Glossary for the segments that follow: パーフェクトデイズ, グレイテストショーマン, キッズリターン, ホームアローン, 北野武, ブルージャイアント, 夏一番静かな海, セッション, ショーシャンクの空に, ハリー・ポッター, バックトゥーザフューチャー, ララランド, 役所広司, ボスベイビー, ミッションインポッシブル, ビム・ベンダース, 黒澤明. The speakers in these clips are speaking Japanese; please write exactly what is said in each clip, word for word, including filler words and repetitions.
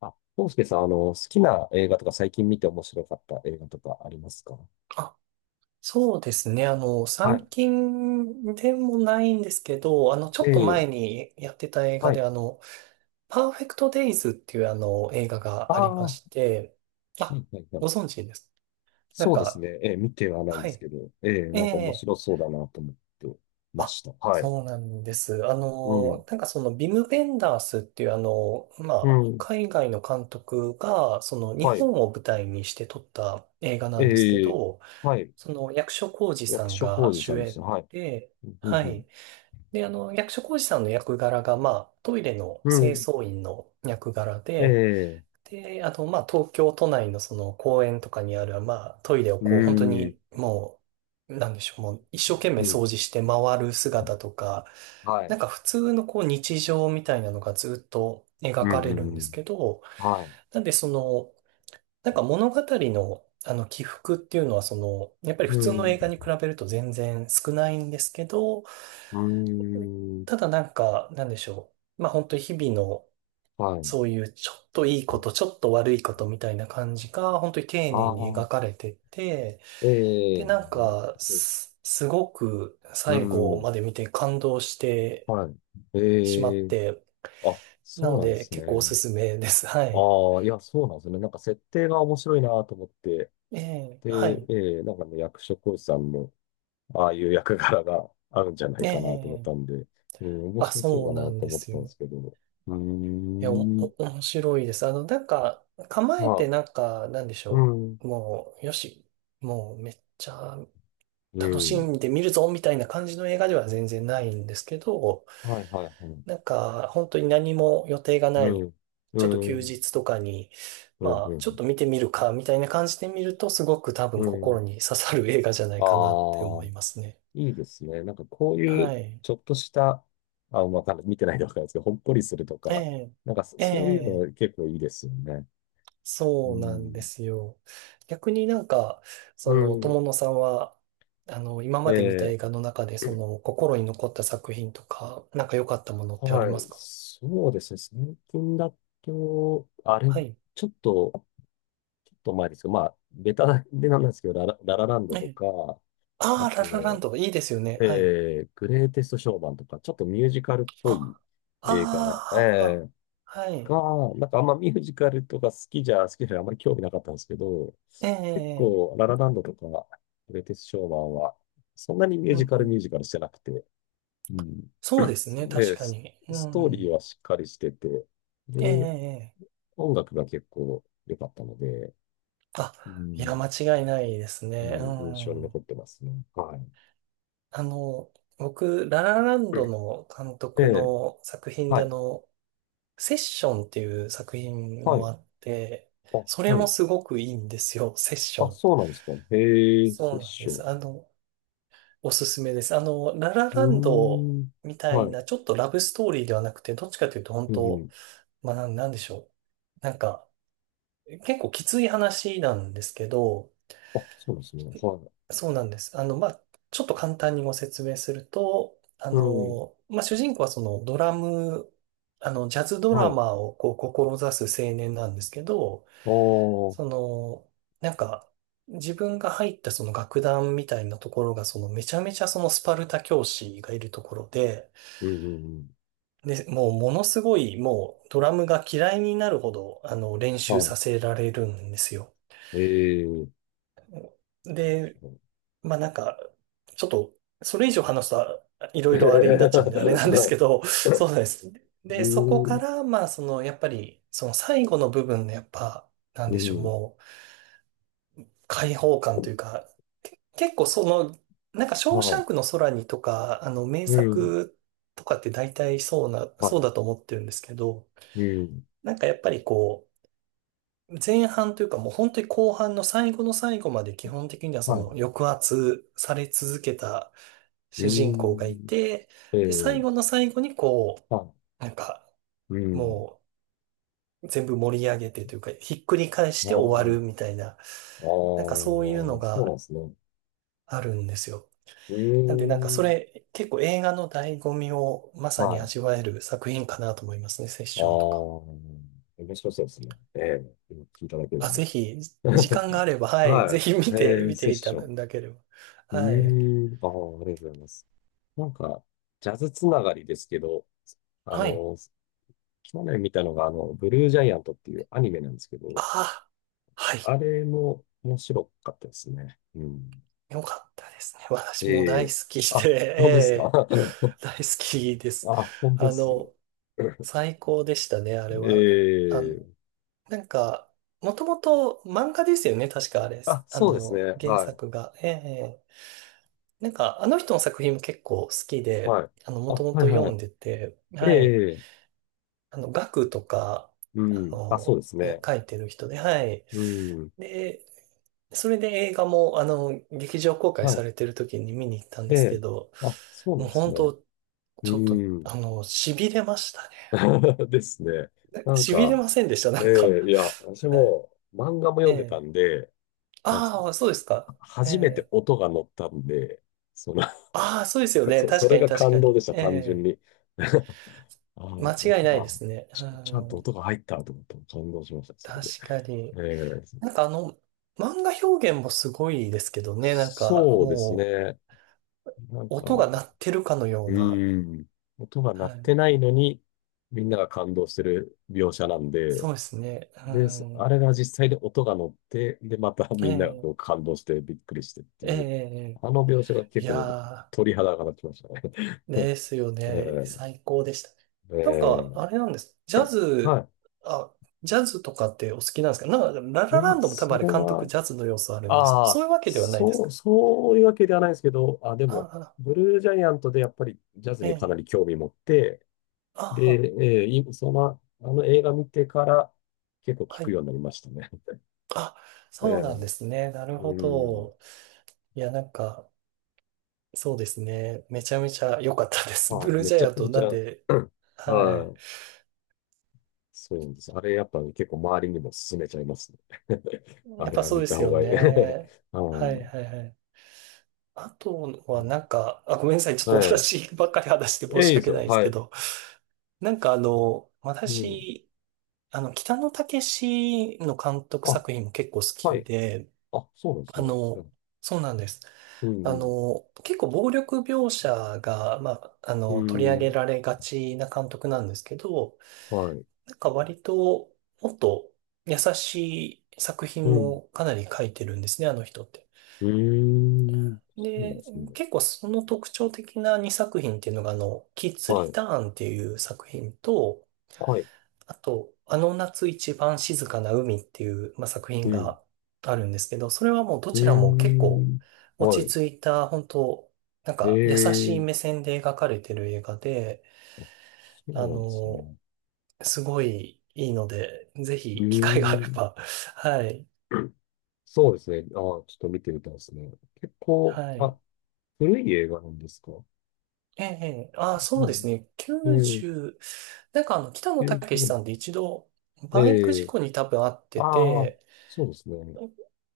あ、康介さん、あの、好きな映画とか最近見て面白かった映画とかありますか？あ、そうですね。あの、は最い。近でもないんですけど、あの、ちょっとええ。前にやってた映は画で、い。あの、パーフェクトデイズっていうあの、映画あがああ、りまはして、いあ、はいはい。ご存知です？なんそうですか、ね。ええ、見てはないんはですい。けど、ええ、えなんか面え、白そうだなと思ってまあ、した。はい。そうなんです。あうん、の、なんかその、ビム・ベンダースっていうあの、まうあ、ん、海外の監督が、その、日はい。本を舞台にして撮った映画なんですけええ。ど、はい。その役所広司さ役ん所が広司さ主んですね。演はい。で、うん、はうん、い。で、あの、役所広司さんの役柄が、まあ、トイレのう清ん。掃員の役柄で、ええ。で、あと、まあ、東京都内のその公園とかにある、まあ、トイレをうこう、本当ん、にもう、なんでしょう、もう一生懸う命掃ん、除して回る姿とか、はない。んか普通のこう、日常みたいなのがずっとう描ん、かうれるん、んでうすん。けど、はい。なんでその、なんか物語の、あの起伏っていうのはその、やっぱり普う通のん、映画に比べると全然少ないんですけど、うん、ただなんか、なんでしょう。まあ本当に日々のはい。そういうちょっといいこと、ちょっと悪いことみたいな感じが本当に丁あ寧に描あ、かれてて、ええ、でなんなるほかど。す、すごくう最後ん、まで見て感動してはい。しまえっえ。て、あ、そなうのなんでです結構おすね。すめです。はい。ああ、いや、そうなんですね。なんか設定が面白いなと思って。ええ、で、はい。ええ、なんかね、役所広司さんの、ああいう役柄が あるんじゃないえかなと思っえ、たんで、うん、面あ、白そうだそうななとんで思ってすたんでよ。すけど。うーいや、お、ん、お面白いです。あの、なんか、構えてはなんか、なんでしい。うょん、う。もう、よし、もうめっちゃう楽しん。んで見るぞ、みたいな感じの映画では全然ないんですけど、はい、はい、はい。なんか、本当に何も予定がなうい、ん、うちょっとん、う休ん、日とかに、うまあ、ちょっん、と見てみるか、みたいな感じで見ると、すごく多う分ん。心に刺さる映画じゃないあかなってあ、思いますね。いいですね。なんかこういはうい。ちょっとした、あ、わかんない。見てないでわかんないですけど、ほっこりするとえか、え、なんかそえそういうえ。の結構いいですよね。うそうなんでん。すよ。逆になんか、うその、ん。友野さんは、あの、今まで見た映え画の中で、その、心に残った作品とか、なんか良かったものっー、てありはまい。すか？そうですね。最近だと、あれ、はい。ちょっと、ちょっと前ですけど、まあ、ベタでなんですけど、ララ、ララランドえとえ。か、あああ、ララランと、ド、いいですよね。はい。えー、グレイテストショーマンとか、ちょっとミュージカルっぽいあ、あ映画、えあ、ははえ、はい。が、なんかあんまミュージカルとか好きじゃ、好きじゃ、あんまり興味なかったんですけど、ええ、ええ、結ええ、構、ララランドとか、グレイテストショーマンは、そんなにミューうジんカうルミュん。ージカルしてなくて、うん。そうですね、確で、かス、に。うストーリーん。はしっかりしてて、ええ、えで、え。ええ、音楽が結構良かったので、あ、ういや、ん、間違いないですうね。うん、印象にん。残ってますね。はい。あの、僕、ララランうドん。の監督で、の作品はで、あい、の、セッションっていう作品はもい、あって、あ、それはもい。すごくいいんですよ、セッシあ、ョン。そうなんですか。へえ、セそうッなんシでョす。ン。あの、おすすめです。あの、ララうラーンドん、みたいはい。な、ちょっとラブストーリーではなくて、どっちかというと、本うん、う当、ん。まあ、なんなんでしょう。なんか、結構きつい話なんですけど、あ、そうなんですね。はい。そうなんです。あの、まあ、ちょっと簡単にご説明すると、あうん。の、まあ、主人公はそのドラム、あの、ジャズドはラい。マーをこう、志す青年なんですけど、ああ。その、なんか、自分が入ったその楽団みたいなところが、そのめちゃめちゃそのスパルタ教師がいるところで、うんうんうん。で、もうものすごいもうドラムが嫌いになるほど、あの、練は習させられるんですよ。い。ええー。で、まあなんか、ちょっと、それ以上話すと、いろいろあれになっちゃうんで、あれなんではすけい。ど、そうなんです。うで、そこかん。ら、まあ、その、やっぱり、その最後の部分の、やっぱ、なんうでしょう、ん。もう、解放感というか、け結構その、なんか、ショーシャはンクの空にとか、あの、名い。うん。作とかって大体そうな、そはうだと思ってるんですけど、い。うん。なんかやっぱりこう、前半というかもう本当に後半の最後の最後まで基本的にはそはい。の抑圧され続けた主う人公がいん。て、ええで、最ー。後の最後にこはう、なんかい。うん。もう全部盛り上げてというかひっくり返しあて終わるあ。みたいな、あなんかそういうのあ、そうなんがですね。あるんですよ。うーなんでなんかそん。れ結構映画の醍醐味をまさはにい。あ味わえる作品かなと思いますね、セッションとか。あ。面白そうですね。ええ、今聞いただけであ、ぜも。ひ、時 間があれば、はい、はぜひい。見て、ええ、見セてッいたション。だければ。うはい。ーん。ああ、ありがとうございます。なんか、ジャズつながりですけど、あはい。の、去年見たのが、あの、ブルージャイアントっていうアニメなんですけあど、あ、はい。あれも面白かったですね。うん。よかったですね。私もえ大え。好きあ、で、そうですか。ええ、 大好きです。あ、本当であす。の、最高でしたね、あれは。あの、ええ。なんか、もともと漫画ですよね、確かあれ。あ、あそうですね。の、原はい。作が。ええ、なんか、あの人の作品も結構好きで、はい。あの、もあ、ともはいと読はい。んでて、はい。ええ。あの、ガクとか、うあん。あ、そうの、ですいや、ね。書いてる人で、はい。うん。で、それで映画も、あの、劇場公開はさい。れてる時に見に行ったんえですけえ。ど、あ、そうなもんうです本ね。当うちょっと、ん。あの、痺れましたね。ですね。なん痺れか、ませんでした、なえんか。え、いや、私 はい。も漫画もえ読んでたえ。んで、なんですか、ああ、そうですか。え初めてえ。音が乗ったんで、その、ああ、そうですよ ね。そ、確そかれに、が確か感動に。でした、え単純え。に。ああ、間違い音ないでが、すね。うち、ちゃんとん。音が入ったと思って感動しました、それ確で。かに。ええ。なんかあの、漫画表現もすごいですけどね。なんか、そうですもね。なんう、か、音が鳴っうてるかのような。ーん、音が鳴はっい。てないのに、みんなが感動してる描写なんで、そうですね。で、そうん。あれが実際で音が乗って、で、また えみんながこえ。う感動してびっくりしてってえいう、え、あの描写がい結構や鳥肌が立ちましたね。ー、ですよ ね。え最高でした。なんか、え。えあれえ。なんです。ジャズ、はあ、ジャズとかってお好きなんですか？なんか、ラい。いララや、ンドも多分そあれれ監督は、ジャズの要素あるんです。あそあ、ういうわけではないですそう、か？そういうわけではないですけど、あ、であも、あ、ブルージャイアントでやっぱりジャズえにかなえ、り興味持って、で、あええいその、あの映画見てから結構あ、聞はくい。ようになりましたね。あ、そうええ。なんですね。なるうほん。ど。いや、なんか、そうですね。めちゃめちゃ良かったです。はブい。ルーめジャちイゃアンくトちなんゃ、で、うん。ははい。い。そうなんです。あれやっぱね結構周りにも勧めちゃいますね。あやっれぱはそう見でたす方よがいい。ね。はい、はい。はい、はい。あとうはん。なんか、あ、ごめんなさい。ちょっはとい。私ばっかり話して申え、いいしです訳なよ。いですはけい。ど、なんかあの、うん。私、あの、北野武の監督あ、作品も結構好はきい。で、あ、そうなんですあね。うの、ん。そうなんです。うあん。の、結構暴力描写が、まあ、あうの、取り上げん。られがちな監督なんですけど、はい。なんか割ともっと優しい作う品ん。もかなり書いてるんですね、あの人って。うーん。そうなんでで、すね。結構その特徴的なにさく品っていうのが、あの、キッズはリい。ターンっていう作品と、はい。あと、あの夏一番静かな海っていう、まあ、作う品ん。があるんですけど、それはもうどうーちらも結構ん。は落い。ち着いた、本当なんえか優しい目え。線で描かれてる映画で、あ、そあうなんですね。の、すごいいいので、ぜうひ機会があーれん。ば、はい、そうですね。ああ、ちょっと見てみたいですね。結構、はい。あ、古い映画なんですか？ええ、ああ、そううですん。ね。ええ、きゅうじゅう、なんかあの、北野90武年さ代。んで一度、バイクえ事え、故に多分あってああ、て、そうですね。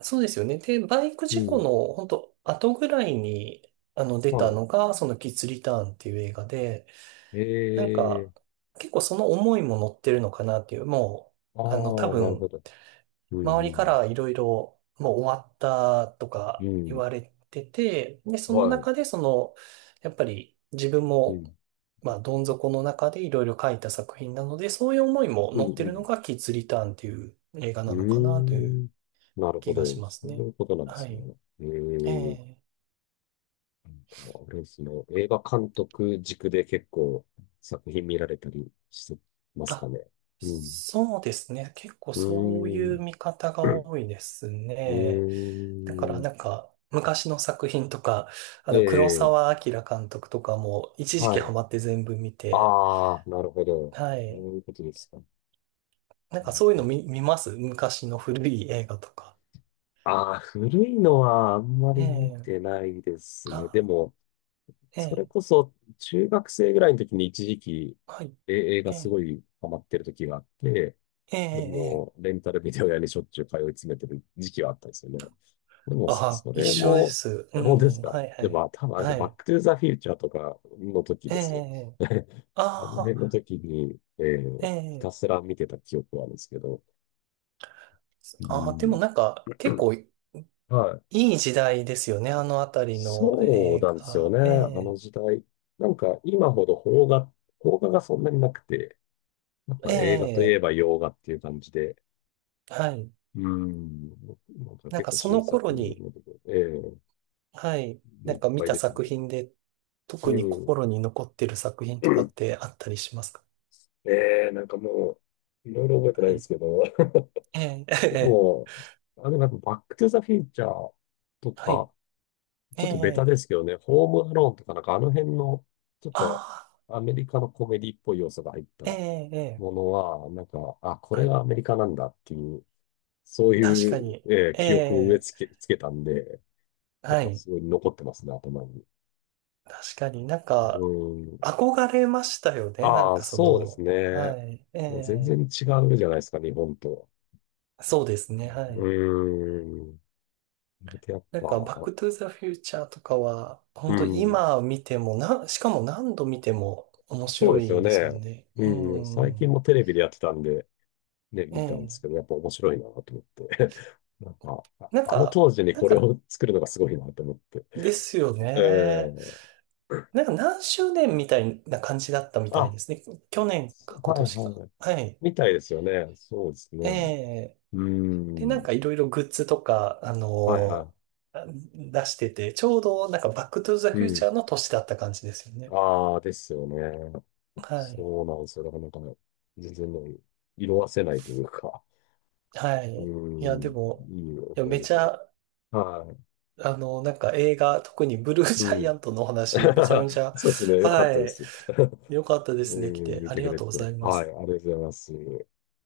そうですよね。で、バイクう事故ん。の本当後ぐらいに、あの、出はたい。のが、そのキッズリターンっていう映画で、えなんか、え、結構その思いも乗ってるのかなっていう、もあう、あの、多あ、なるほ分、ど。うん、周うりかん、らいろいろもう終わったとうか言ん。われてて、で、そのはい。中でその、やっぱり自分うも、ん、まあ、どん底の中でいろいろ書いた作品なので、そういう思いもうん、乗ってうるのん。がキッズリターンっていう映画うなーのかなというん。なるほ気がしど。まそすうね。いうことなんではすい。ね。えええ、え。なんか、あれですね。映画監督軸で結構作品見られたりしてますかあ、ね？うん。そうですね。結構うそうーいうん。見方が多いですうね。だからーん。なんか、昔の作品とか、あえの、黒え、澤明監督とかも、一時期はハい。マって全部見て、ああ、なるほど。はそい。ういうことですか。うなんかん、そういううのん。見、見ます、昔の古い映画とか。ああ、古いのはあんまり見えてえ、ないですね。であ、も、それえこえ、そ中学生ぐらいの時に一時期、はえ映い。画えすえごいハマってる時があって、えでええも、え、レンタルビデオ屋にしょっちゅう通い詰めてる時期はあったんですよね。でも、そあ、そ一れ緒でも、す。う本当ですん、か？はい、はでも、まい。あ多分あれですよ、はバッい。クトゥーザフューチャーとかの時えですよ。え、 あのあ辺のあ、時に、えーえひたえ、すら見てた記憶はあるんですけど、うああ、でもん、なんか、結構いはい。い時代ですよね、あのあたりのそう映なんですよ画。ね、えあのえ時代。なんか、今ほど邦画、邦画がそんなになくて、やっぱ映画といえええば洋画っていう感じで、はい。うん、なんかなん結か構そ新の頃作のに、部分、ええ、はい、ないんっか見ぱいた出てき作て、品で、う特にん。心に残ってる作品とかってあったりしますか？ねえ、なんかもう、いろいろ覚えてないはんでい。すけど、ええ、え え、もう、あの、なんかバックトゥザフューチャーとはい。か、ちえょっとベタえ、ですけどね、ホームアローンとかなんかあの辺の、ちょっとああ、アメリカのコメディっぽい要素が入ったえもえ、ええ、のは、なんか、あ、これはい。がアメリカなんだっていう、そう確いかう、に。えーえ記憶を植ええ、付け、つけたんで、やっはぱい。すごい残ってますね、頭に。確かになんうか、ん。憧れましたよね。なんああ、かそそうですの、はね。い。えもう全然え、違うじゃないですか、日本と。そうですね。はい。うーん。で、やっなんぱ、か、バックトゥーザフューチャーとかは、う本当ん。今見てもな、しかも何度見ても面そう白ですよいですもね。んね。ううん、最近ん。もテレビでやってたんで、ね、え見たんですえ。けど、やっぱ面白いなと思って。なんか、あなんあ、のか、当時になんこれか、を作るのがすごいなと思って。ですよえね。ー、なんか何周年みたいな感じだったみたいあ、ですね。去年そか今はい年か。はい。はい。みたいですよね。そうですえね。え。うで、なんん。かいろいろグッズとか、あのはいーは出してて、ちょうどなんかバックトゥーザい。うフューチん。ャーの年だった感じですよね。ああ、ですよね。はい。そうなんですよ。だからなんか、全然ね、色褪せないというか、はうい。いや、でん、も、いいいや、思いめ出ちで。ゃはい。あの、なんか映画、特にブルーうジャイアん。ントのお話、めちゃ めちゃ、そうですね。よかっはたでい、す。良かった ですうね。来ん、て、見あてりくがれとうてござて。いまはい、す。ありがとうございます。